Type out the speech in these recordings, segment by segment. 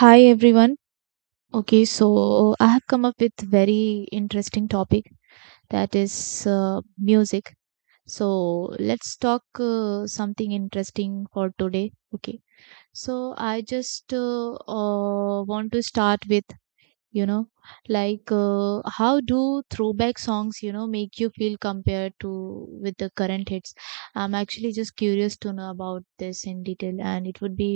Hi everyone. Okay, so I have come up with very interesting topic that is music. So let's talk something interesting for today. Okay, so I just want to start with you know like how do throwback songs you know make you feel compared to with the current hits. I'm actually just curious to know about this in detail, and it would be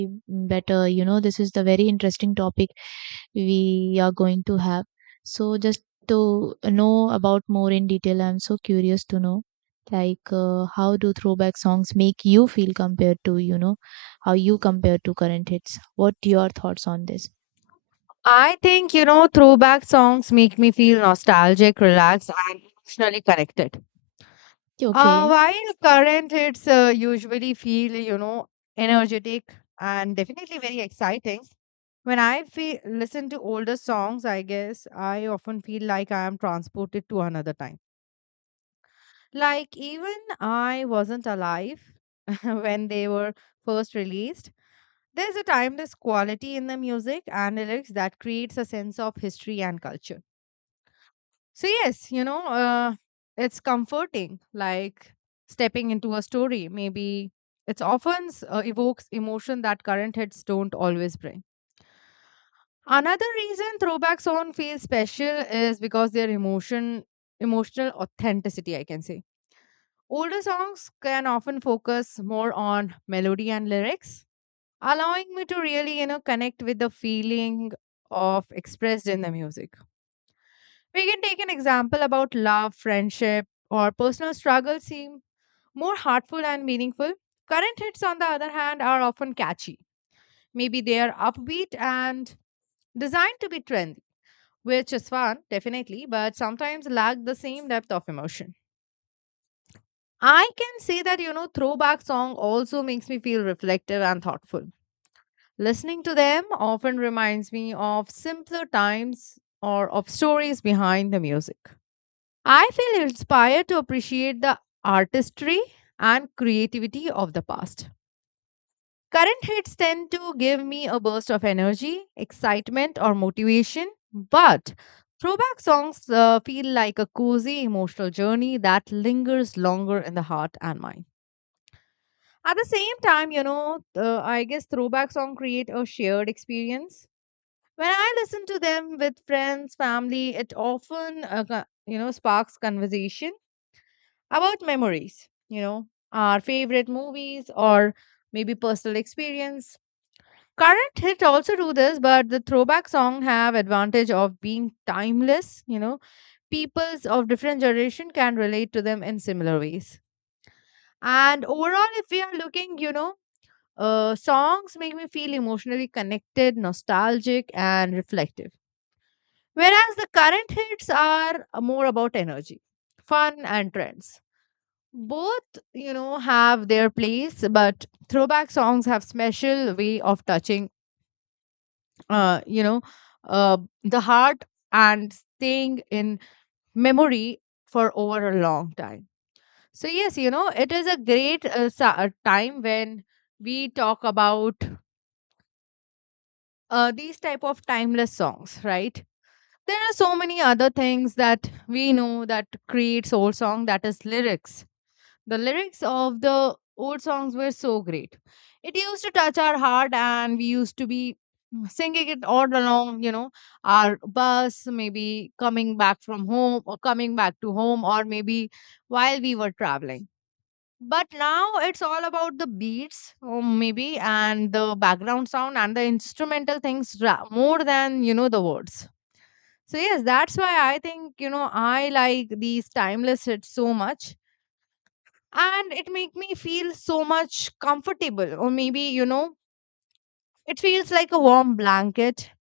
better, you know, this is the very interesting topic we are going to have, so just to know about more in detail. I'm so curious to know like how do throwback songs make you feel compared to, you know, how you compare to current hits. What your thoughts on this? I think, throwback songs make me feel nostalgic, relaxed, and emotionally connected. Okay. While current hits usually feel, energetic and definitely very exciting. When I listen to older songs, I guess I often feel like I am transported to another time. Like even I wasn't alive when they were first released. There's a timeless quality in the music and lyrics that creates a sense of history and culture. So, yes, it's comforting, like stepping into a story. Maybe it's often evokes emotion that current hits don't always bring. Another reason throwback song feels special is because their emotional authenticity, I can say. Older songs can often focus more on melody and lyrics, allowing me to really, connect with the feeling of expressed in the music. We can take an example about love, friendship, or personal struggle seem more heartful and meaningful. Current hits, on the other hand, are often catchy. Maybe they are upbeat and designed to be trendy, which is fun, definitely, but sometimes lack the same depth of emotion. I can say that, throwback song also makes me feel reflective and thoughtful. Listening to them often reminds me of simpler times or of stories behind the music. I feel inspired to appreciate the artistry and creativity of the past. Current hits tend to give me a burst of energy, excitement, or motivation, but throwback songs feel like a cozy emotional journey that lingers longer in the heart and mind. At the same time, I guess throwback songs create a shared experience. When I listen to them with friends, family, it often, sparks conversation about memories, our favorite movies or maybe personal experience. Current hit also do this, but the throwback song have advantage of being timeless. Peoples of different generation can relate to them in similar ways. And overall, if we are looking, songs make me feel emotionally connected, nostalgic, and reflective. Whereas the current hits are more about energy, fun, and trends. Both have their place, but throwback songs have special way of touching uh you know uh the heart and staying in memory for over a long time. So yes, it is a great time when we talk about these type of timeless songs, right? There are so many other things that we know that create soul song, that is lyrics. The lyrics of the old songs were so great. It used to touch our heart, and we used to be singing it all along, our bus, maybe coming back from home or coming back to home, or maybe while we were traveling. But now it's all about the beats, or maybe, and the background sound and the instrumental things more than, the words. So, yes, that's why I think, I like these timeless hits so much, and it make me feel so much comfortable, or maybe it feels like a warm blanket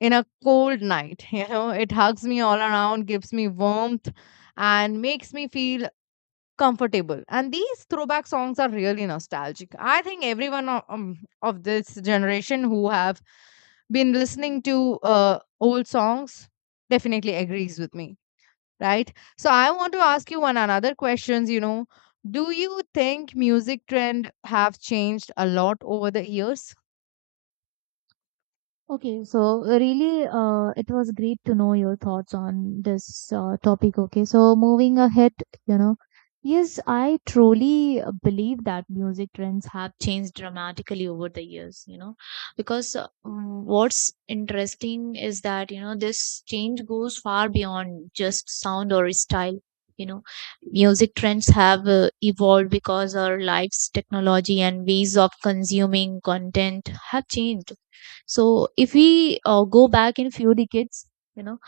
in a cold night. You know, it hugs me all around, gives me warmth, and makes me feel comfortable. And these throwback songs are really nostalgic. I think everyone of this generation who have been listening to old songs definitely agrees with me, right? So I want to ask you one another questions, do you think music trend have changed a lot over the years? Okay, so really, it was great to know your thoughts on this topic. Okay, so moving ahead, you know, yes, I truly believe that music trends have changed dramatically over the years, you know, because what's interesting is that, you know, this change goes far beyond just sound or style. You know, music trends have evolved because our lives, technology, and ways of consuming content have changed. So if we go back in few decades, you know,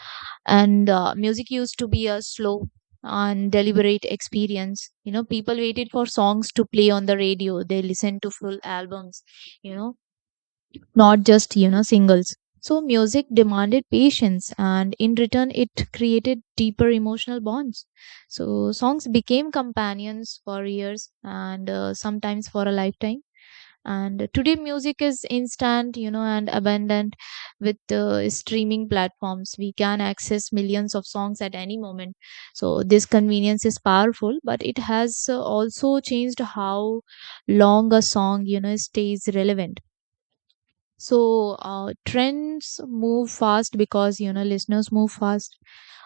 and music used to be a slow and deliberate experience. You know, people waited for songs to play on the radio. They listened to full albums, you know, not just, you know, singles. So music demanded patience, and in return it created deeper emotional bonds. So songs became companions for years and sometimes for a lifetime. And today music is instant, you know, and abundant. With streaming platforms we can access millions of songs at any moment. So this convenience is powerful, but it has also changed how long a song, you know, stays relevant. So trends move fast because, you know, listeners move fast.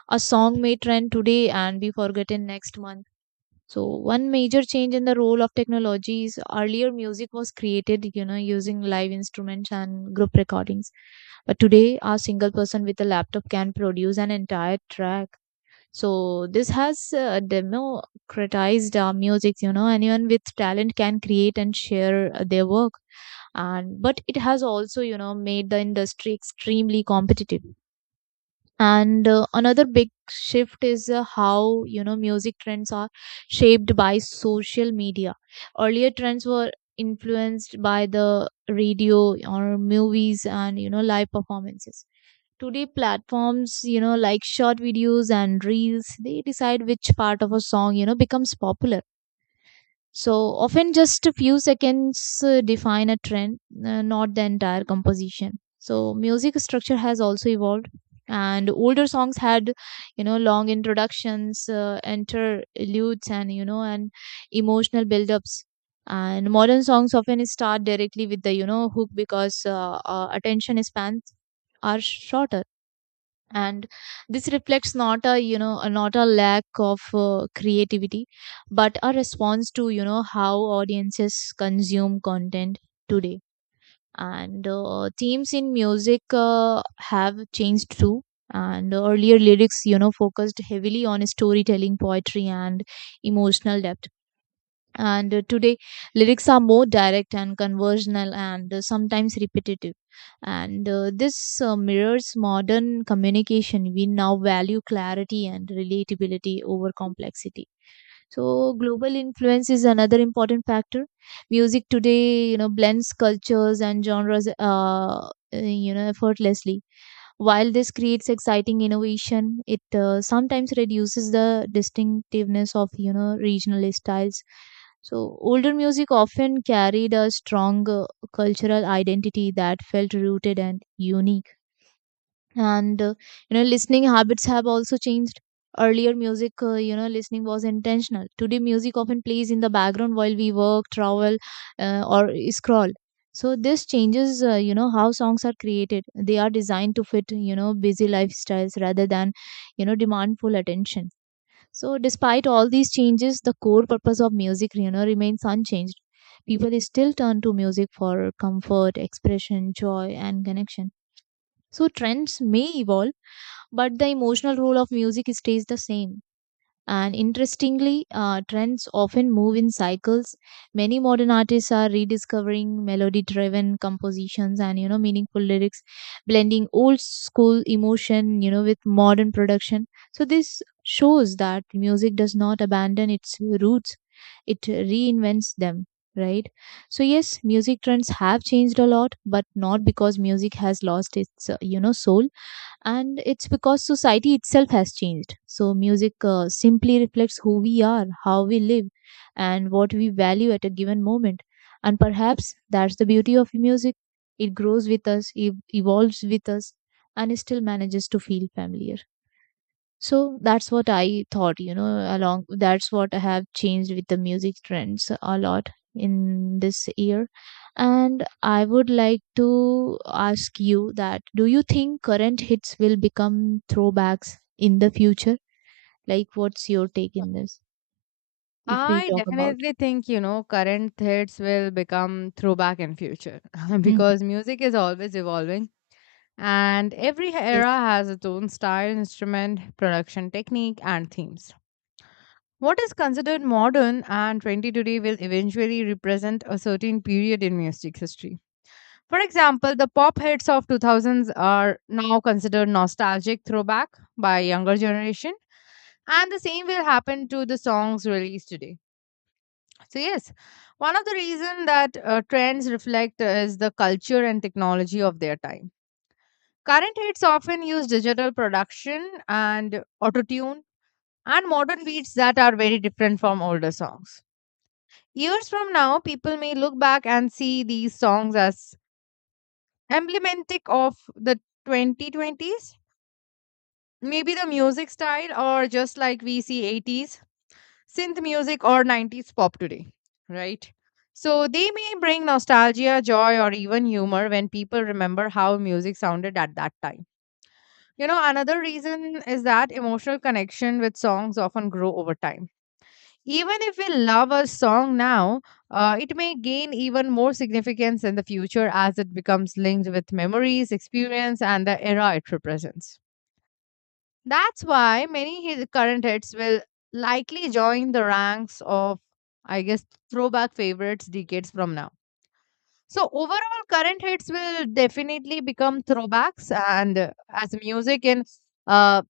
A song may trend today and be forgotten next month. So one major change in the role of technology is earlier music was created, you know, using live instruments and group recordings. But today, a single person with a laptop can produce an entire track. So this has democratized our music. You know, anyone with talent can create and share their work, and but it has also, you know, made the industry extremely competitive. And another big shift is how, you know, music trends are shaped by social media. Earlier trends were influenced by the radio or movies and, you know, live performances. Today platforms, you know, like short videos and reels, they decide which part of a song, you know, becomes popular. So often just a few seconds define a trend, not the entire composition. So music structure has also evolved, and older songs had, you know, long introductions, interludes, and you know, and emotional build-ups. And modern songs often start directly with the, you know, hook because attention spans are shorter, and this reflects not a, you know, not a lack of creativity but a response to, you know, how audiences consume content today. And themes in music have changed too, and earlier lyrics, you know, focused heavily on storytelling, poetry and emotional depth. And today, lyrics are more direct and conversational and sometimes repetitive. And this mirrors modern communication. We now value clarity and relatability over complexity. So, global influence is another important factor. Music today, you know, blends cultures and genres, you know, effortlessly. While this creates exciting innovation, it sometimes reduces the distinctiveness of, you know, regional styles. So older music often carried a strong cultural identity that felt rooted and unique. And you know, listening habits have also changed. Earlier music you know, listening was intentional. Today music often plays in the background while we work, travel, or scroll. So this changes you know, how songs are created. They are designed to fit, you know, busy lifestyles rather than, you know, demand full attention. So despite all these changes, the core purpose of music, you know, remains unchanged. People still turn to music for comfort, expression, joy and connection. So trends may evolve, but the emotional role of music stays the same. And interestingly, trends often move in cycles. Many modern artists are rediscovering melody-driven compositions and, you know, meaningful lyrics, blending old school emotion, you know, with modern production. So this shows that music does not abandon its roots; it reinvents them. Right. So yes, music trends have changed a lot, but not because music has lost its you know, soul, and it's because society itself has changed. So music simply reflects who we are, how we live and what we value at a given moment. And perhaps that's the beauty of music. It grows with us, it evolves with us, and it still manages to feel familiar. So that's what I thought, you know, along that's what I have changed with the music trends a lot in this year. And I would like to ask you that do you think current hits will become throwbacks in the future? Like, what's your take in this, if we I talk about? definitely think, current hits will become throwback in future Mhm. because music is always evolving, and every era Yes. has its own style, instrument, production technique, and themes. What is considered modern and trendy today will eventually represent a certain period in music history. For example, the pop hits of 2000s are now considered nostalgic throwback by younger generation, and the same will happen to the songs released today. So yes, one of the reason that trends reflect is the culture and technology of their time. Current hits often use digital production and autotune and modern beats that are very different from older songs. Years from now, people may look back and see these songs as emblematic of the 2020s, maybe the music style, or just like we see 80s synth music or 90s pop today, right? So they may bring nostalgia, joy, or even humor when people remember how music sounded at that time. Another reason is that emotional connection with songs often grow over time. Even if we love a song now, it may gain even more significance in the future as it becomes linked with memories, experience, and the era it represents. That's why many his current hits will likely join the ranks of, I guess, throwback favorites decades from now. So, overall, current hits will definitely become throwbacks, and as music in uh,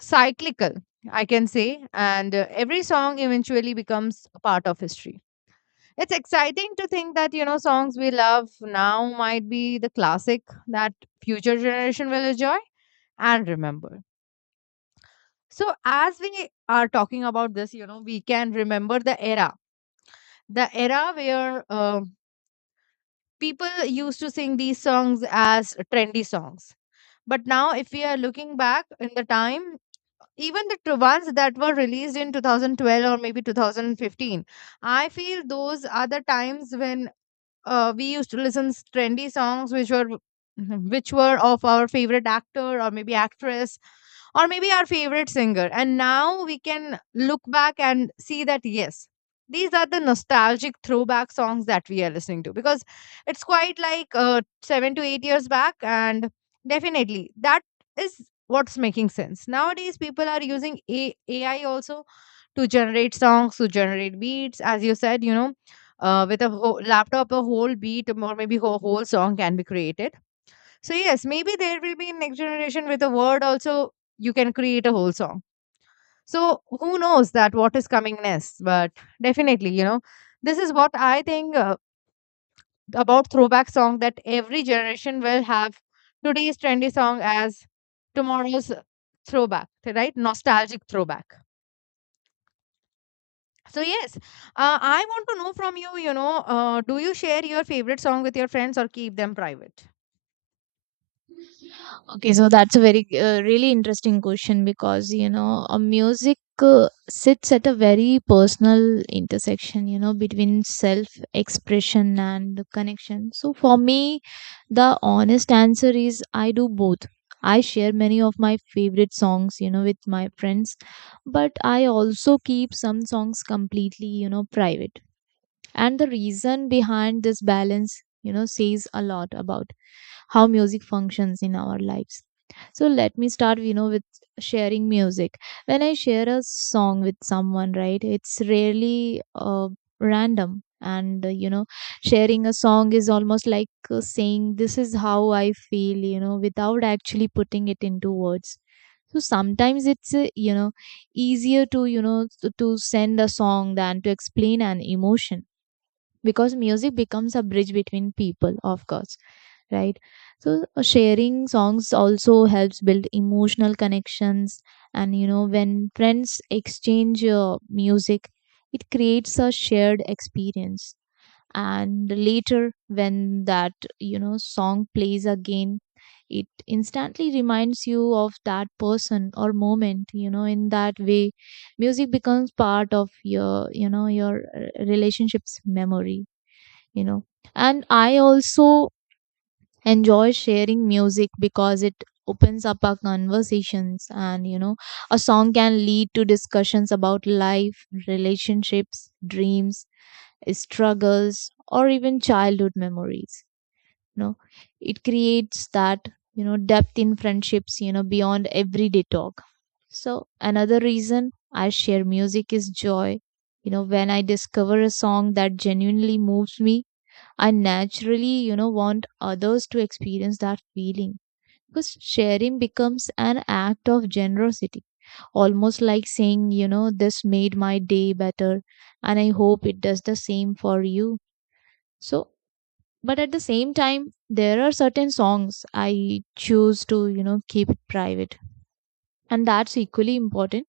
cyclical, I can say, and every song eventually becomes a part of history. It's exciting to think that, songs we love now might be the classic that future generation will enjoy and remember. So as we are talking about this, we can remember the era where people used to sing these songs as trendy songs. But now, if we are looking back in the time, even the ones that were released in 2012 or maybe 2015, I feel those are the times when we used to listen trendy songs which were which were of our favorite actor or maybe actress, or maybe our favorite singer. And now we can look back and see that yes, these are the nostalgic throwback songs that we are listening to because it's quite like 7 to 8 years back. And definitely that is what's making sense nowadays. People are using AI also to generate songs, to generate beats. As you said, with a whole laptop, a whole beat or maybe a whole song can be created. So, yes, maybe there will be next generation with a word also, you can create a whole song. So, who knows that what is coming next? But definitely, this is what I think about throwback song, that every generation will have today's trendy song as tomorrow's throwback, right? Nostalgic throwback. So yes, I want to know from you. Do you share your favorite song with your friends or keep them private? Okay, so that's a very really interesting question because, you know, a music sits at a very personal intersection, you know, between self expression and connection. So for me, the honest answer is I do both. I share many of my favorite songs, you know, with my friends, but I also keep some songs completely, you know, private. And the reason behind this balance, you know, says a lot about how music functions in our lives. So let me start, you know, with sharing music. When I share a song with someone, right, it's rarely random. And you know, sharing a song is almost like saying this is how I feel, you know, without actually putting it into words. So sometimes it's you know, easier to, you know, to send a song than to explain an emotion, because music becomes a bridge between people, of course, right? So sharing songs also helps build emotional connections. And you know, when friends exchange music, it creates a shared experience. And later when that, you know, song plays again, it instantly reminds you of that person or moment. You know, in that way music becomes part of your, you know, your relationships memory, you know. And I also enjoy sharing music because it opens up our conversations. And you know, a song can lead to discussions about life, relationships, dreams, struggles or even childhood memories. You know, it creates that, you know, depth in friendships, you know, beyond everyday talk. So another reason I share music is joy. You know, when I discover a song that genuinely moves me, I naturally, you know, want others to experience that feeling, because sharing becomes an act of generosity, almost like saying, you know, this made my day better and I hope it does the same for you. So, but at the same time, there are certain songs I choose to, you know, keep it private, and that's equally important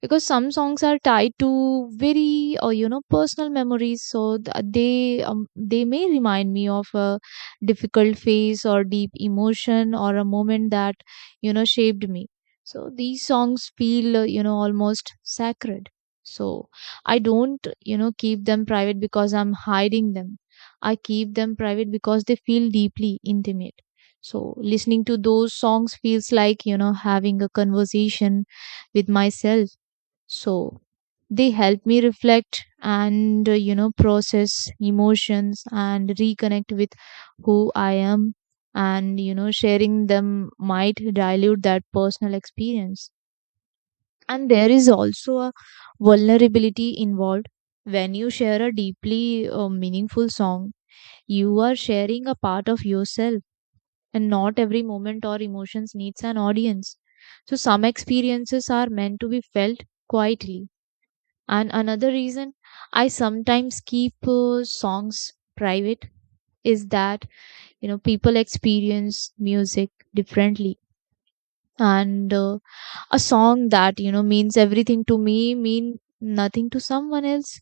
because some songs are tied to very you know, personal memories. So they may remind me of a difficult phase or deep emotion or a moment that, you know, shaped me. So these songs feel you know, almost sacred. So I don't, you know, keep them private because I'm hiding them. I keep them private because they feel deeply intimate. So listening to those songs feels like, you know, having a conversation with myself. So they help me reflect and, you know, process emotions and reconnect with who I am. And, you know, sharing them might dilute that personal experience. And there is also a vulnerability involved. When you share a deeply meaningful song, you are sharing a part of yourself, and not every moment or emotions needs an audience. So, some experiences are meant to be felt quietly. And another reason I sometimes keep songs private is that, you know, people experience music differently, and a song that, you know, means everything to me mean nothing to someone else,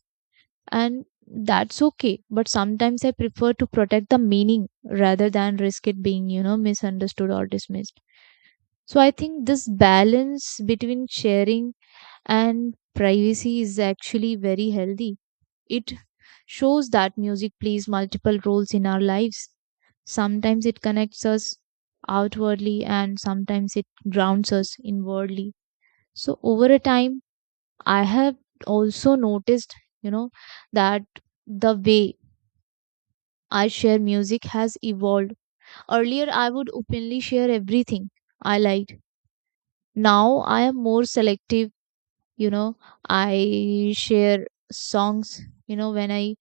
and that's okay. But sometimes I prefer to protect the meaning rather than risk it being, you know, misunderstood or dismissed. So I think this balance between sharing and privacy is actually very healthy. It shows that music plays multiple roles in our lives. Sometimes it connects us outwardly and sometimes it grounds us inwardly. So over a time, I have also noticed, you know, that the way I share music has evolved. Earlier, I would openly share everything I liked. Now, I am more selective, you know, I share songs, you know, when I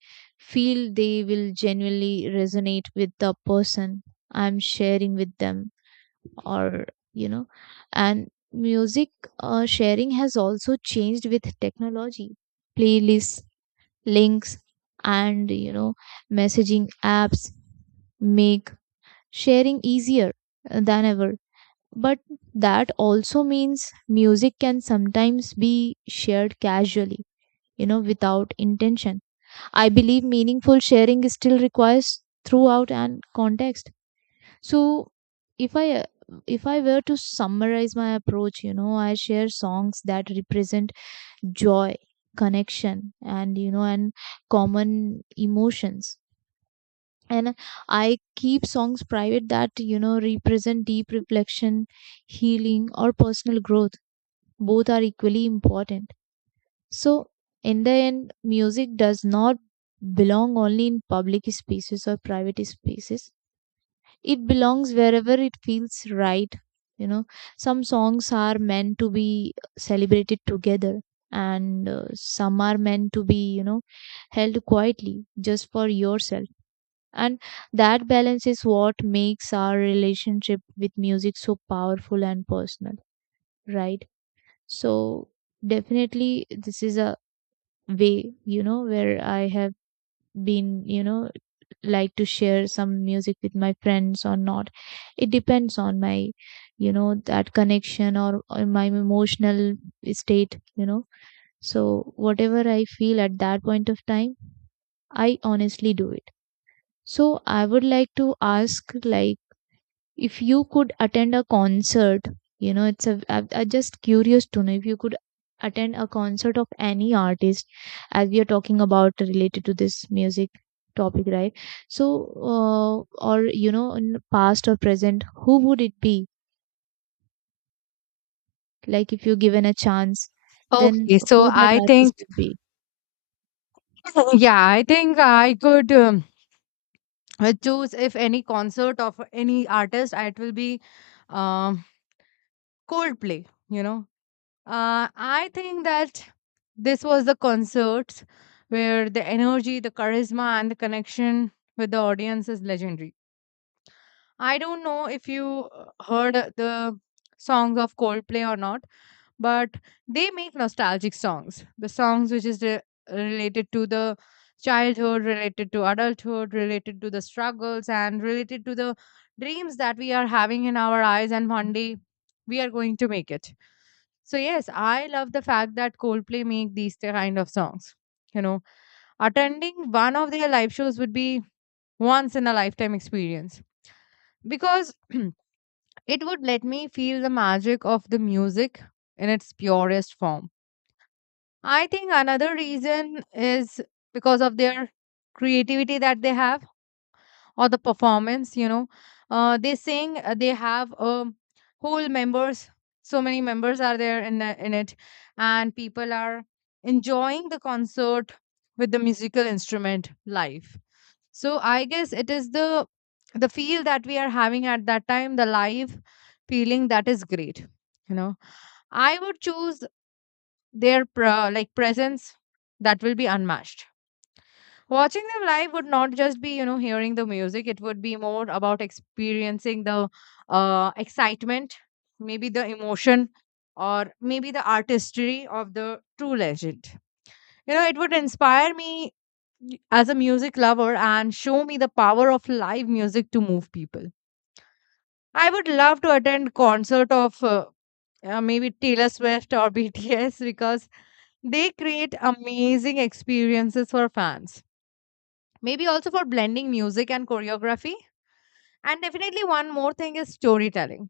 feel they will genuinely resonate with the person I'm sharing with them, or you know, and music sharing has also changed with technology, playlists, links, and you know, messaging apps make sharing easier than ever. But that also means music can sometimes be shared casually, without intention. I believe meaningful sharing still requires throughout and context. So if I uh, if I were to summarize my approach, you know, I share songs that represent joy, connection, and you know, and common emotions. And I keep songs private that, you know, represent deep reflection, healing, or personal growth, both are equally important. So, in the end, music does not belong only in public spaces or private spaces, it belongs wherever it feels right. You know, some songs are meant to be celebrated together, and some are meant to be, you know, held quietly just for yourself. And that balance is what makes our relationship with music so powerful and personal, right? So definitely this is a way, you know, where I have been, you know, like to share some music with my friends or not. It depends on my, you know, that connection or my emotional state, you know. So whatever I feel at that point of time, I honestly do it. So I would like to ask, like, if you could attend a concert, you know, it's a I just curious to know if you could attend a concert of any artist, as we are talking about related to this music topic, right? So uh, or you know, in past or present, who would it be, like, if you're given a chance, then Okay, so who that I artist think, would be? yeah, I think I could choose if any concert of any artist, it will be um, Coldplay. I think that this was the concert where the energy, the charisma, and the connection with the audience is legendary. I don't know if you heard the songs of Coldplay or not, but they make nostalgic songs, the songs which is related to the childhood, related to adulthood, related to the struggles, and related to the dreams that we are having in our eyes, and one day we are going to make it. So yes, I love the fact that Coldplay make these kind of songs. you know Attending one of their live shows would be once in a lifetime experience, because it would let me feel the magic of the music in its purest form. I think another reason is because of their creativity that they have, or the performance. They sing, they have whole members, so many members are there in, in it, and people are enjoying the concert with the musical instrument live. So I guess it is the feel that we are having at that time, the live feeling that is great, you know. I would choose their like presence that will be unmatched. Watching them live would not just be hearing the music. It would be more about experiencing the excitement, maybe the emotion, or maybe the artistry of the true legend. It would inspire me as a music lover, and show me the power of live music to move people. I would love to attend concert of maybe Taylor Swift or BTS, because they create amazing experiences for fans. Maybe also for blending music and choreography. And definitely one more thing is storytelling.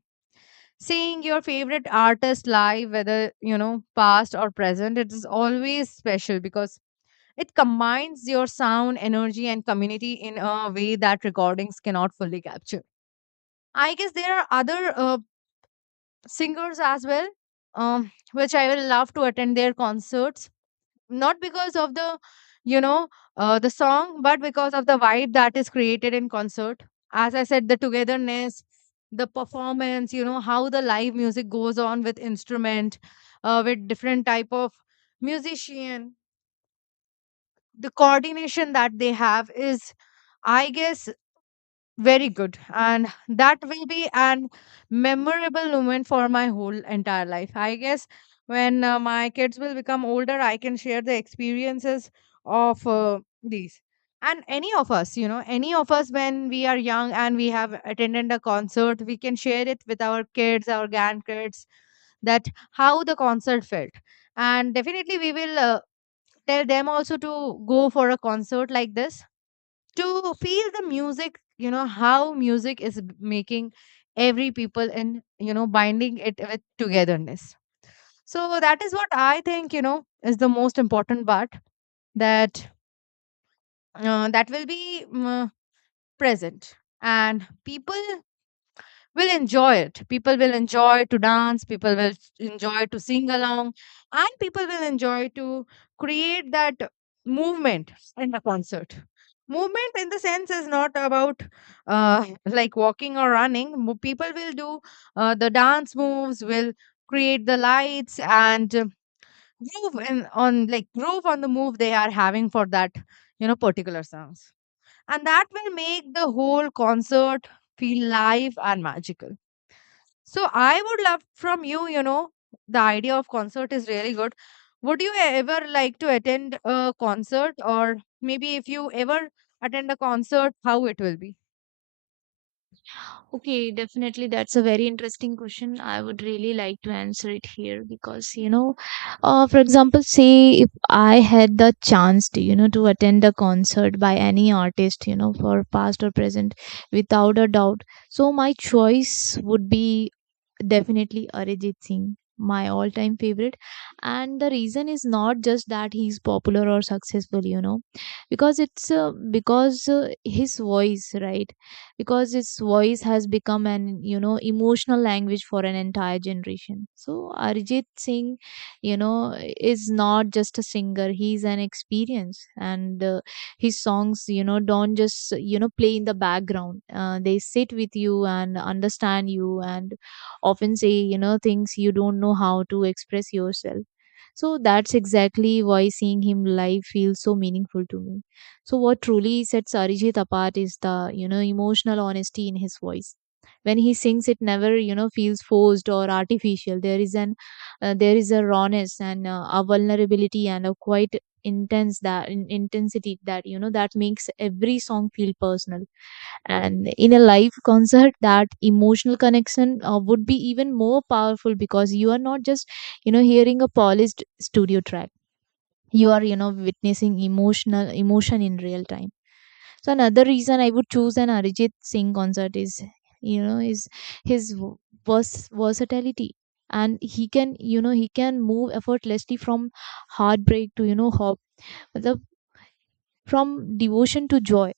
Seeing your favorite artist live, whether past or present, it is always special because it combines your sound, energy, and community in a way that recordings cannot fully capture. I guess there are other singers as well, which I will love to attend their concerts, not because of the you know the song, but because of the vibe that is created in concert. As I said, the togetherness, the performance, how the live music goes on with instrument, with different type of musician. The coordination that they have is, I guess, very good. And that will be an memorable moment for my whole entire life. I guess when my kids will become older, I can share the experiences of these. And any of us when we are young and we have attended a concert, we can share it with our kids, our grandkids, that how the concert felt. And definitely we will tell them also to go for a concert like this, to feel the music, how music is making every people and binding it with togetherness. So that is what I think is the most important part, that that will be present, and people will enjoy it. People will enjoy to dance, people will enjoy to sing along, and people will enjoy to create that movement in the concert. Movement in the sense is not about like walking or running. People will do the dance moves, will create the lights, and groove on like groove on the move they are having for that particular songs, and that will make the whole concert feel live and magical. So I would love from you, the idea of concert is really good. Would you ever like to attend a concert, or maybe if you ever attend a concert, how it will be? Okay, definitely. That's a very interesting question. I would really like to answer it here because, you know, for example, say if I had the chance to, you know, to attend a concert by any artist, you know, for past or present, without a doubt. So my choice would be definitely Arijit Singh, my all-time favorite. And the reason is not just that he's popular or successful, you know, because it's because his voice, right? Because its voice has become an, you know, emotional language for an entire generation. So Arjit Singh, you know, is not just a singer, he's an experience. And his songs, you know, don't just, you know, play in the background, they sit with you and understand you, and often say, you know, things you don't know how to express yourself. So that's exactly why seeing him live feels so meaningful to me. So what truly sets Arijit apart is the, you know, emotional honesty in his voice. When he sings, it never, you know, feels forced or artificial. There is a rawness, and a vulnerability, and a quite intensity that, you know, that makes every song feel personal. And in a live concert, that emotional connection would be even more powerful because you are not just, you know, hearing a polished studio track. You are, you know, witnessing emotional emotion in real time. So another reason I would choose an Arijit Singh concert is, you know, is his versatility, and he can, you know, he can move effortlessly from heartbreak to, you know, hope, मतलब, from devotion to joy.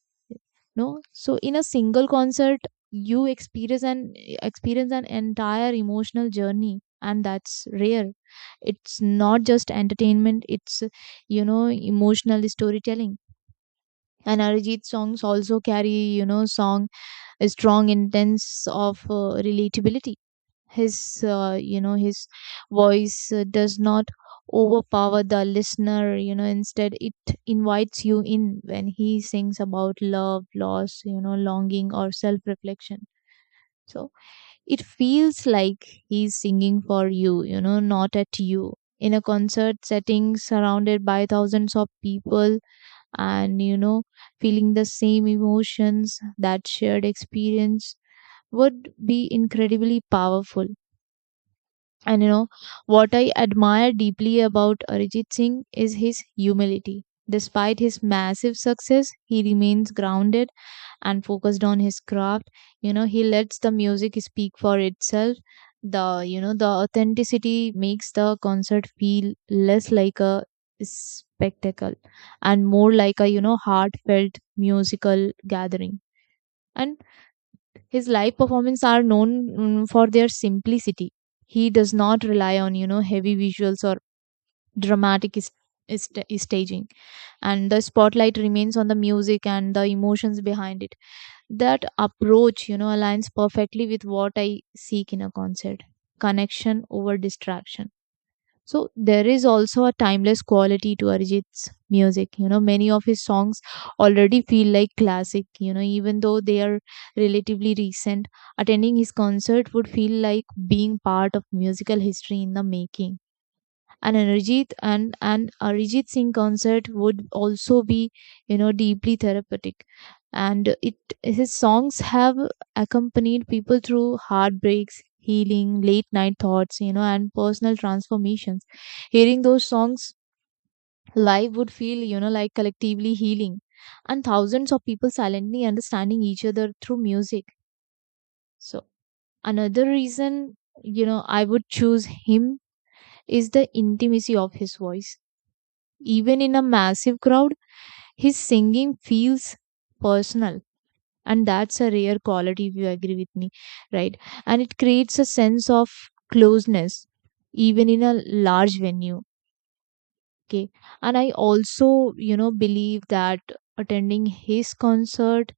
No, so in a single concert, you experience an entire emotional journey, and that's rare. It's not just entertainment; it's, you know, emotional storytelling. And Arijit songs also carry, you know, song a strong intense of relatability. His you know, his voice does not overpower the listener, you know, instead it invites you in. When he sings about love, loss, you know, longing or self reflection, so it feels like he's singing for you, you know, not at you. In a concert setting surrounded by thousands of people, and you know, feeling the same emotions, that shared experience would be incredibly powerful. And you know, what I admire deeply about Arijit Singh is his humility. Despite his massive success, he remains grounded and focused on his craft. You know, he lets the music speak for itself. The, you know, the authenticity makes the concert feel less like a spectacle, and more like a, you know, heartfelt musical gathering. And his live performances are known for their simplicity. He does not rely on, you know, heavy visuals or dramatic is staging, and the spotlight remains on the music and the emotions behind it. That approach, you know, aligns perfectly with what I seek in a concert: connection over distraction. So there is also a timeless quality to Arijit's music. You know, many of his songs already feel like classic, you know, even though they are relatively recent. Attending his concert would feel like being part of musical history in the making. And an Arijit Singh concert would also be, you know, deeply therapeutic. And it, his songs have accompanied people through heartbreaks, healing, late night thoughts, you know, and personal transformations. Hearing those songs live would feel, you know, like collectively healing, and thousands of people silently understanding each other through music. So another reason, you know, I would choose him is the intimacy of his voice. Even in a massive crowd, his singing feels personal. And that's a rare quality, if you agree with me, right? And it creates a sense of closeness, even in a large venue. Okay. And I also, you know, believe that attending his concert,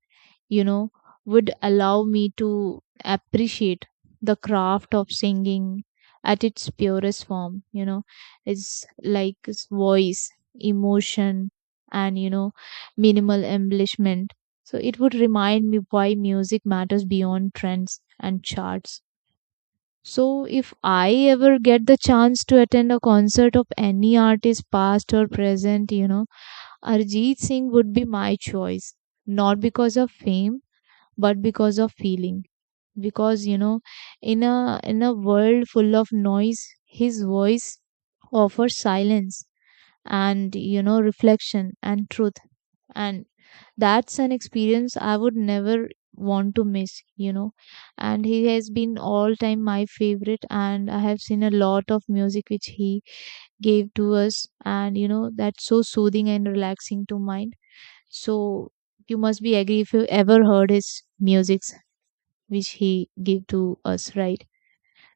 you know, would allow me to appreciate the craft of singing at its purest form, you know, it's like its voice, emotion, and, you know, minimal embellishment. So it would remind me why music matters beyond trends and charts. So, if I ever get the chance to attend a concert of any artist, past or present, you know, Arjit Singh would be my choice. Not because of fame, but because of feeling. Because you know, in a world full of noise, his voice offers silence, and you know, reflection and truth. And that's an experience I would never want to miss, you know. And he has been all time my favorite, and I have seen a lot of music which he gave to us, and you know, that's so soothing and relaxing to mind. So you must be agree if you ever heard his music which he gave to us, right?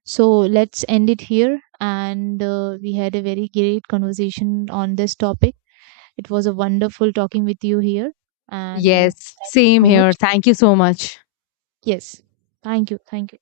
So let's end it here. And we had a very great conversation on this topic. It was a wonderful talking with you here. And Yes, thank you same so here. much. Thank you so much. Yes. Thank you. Thank you.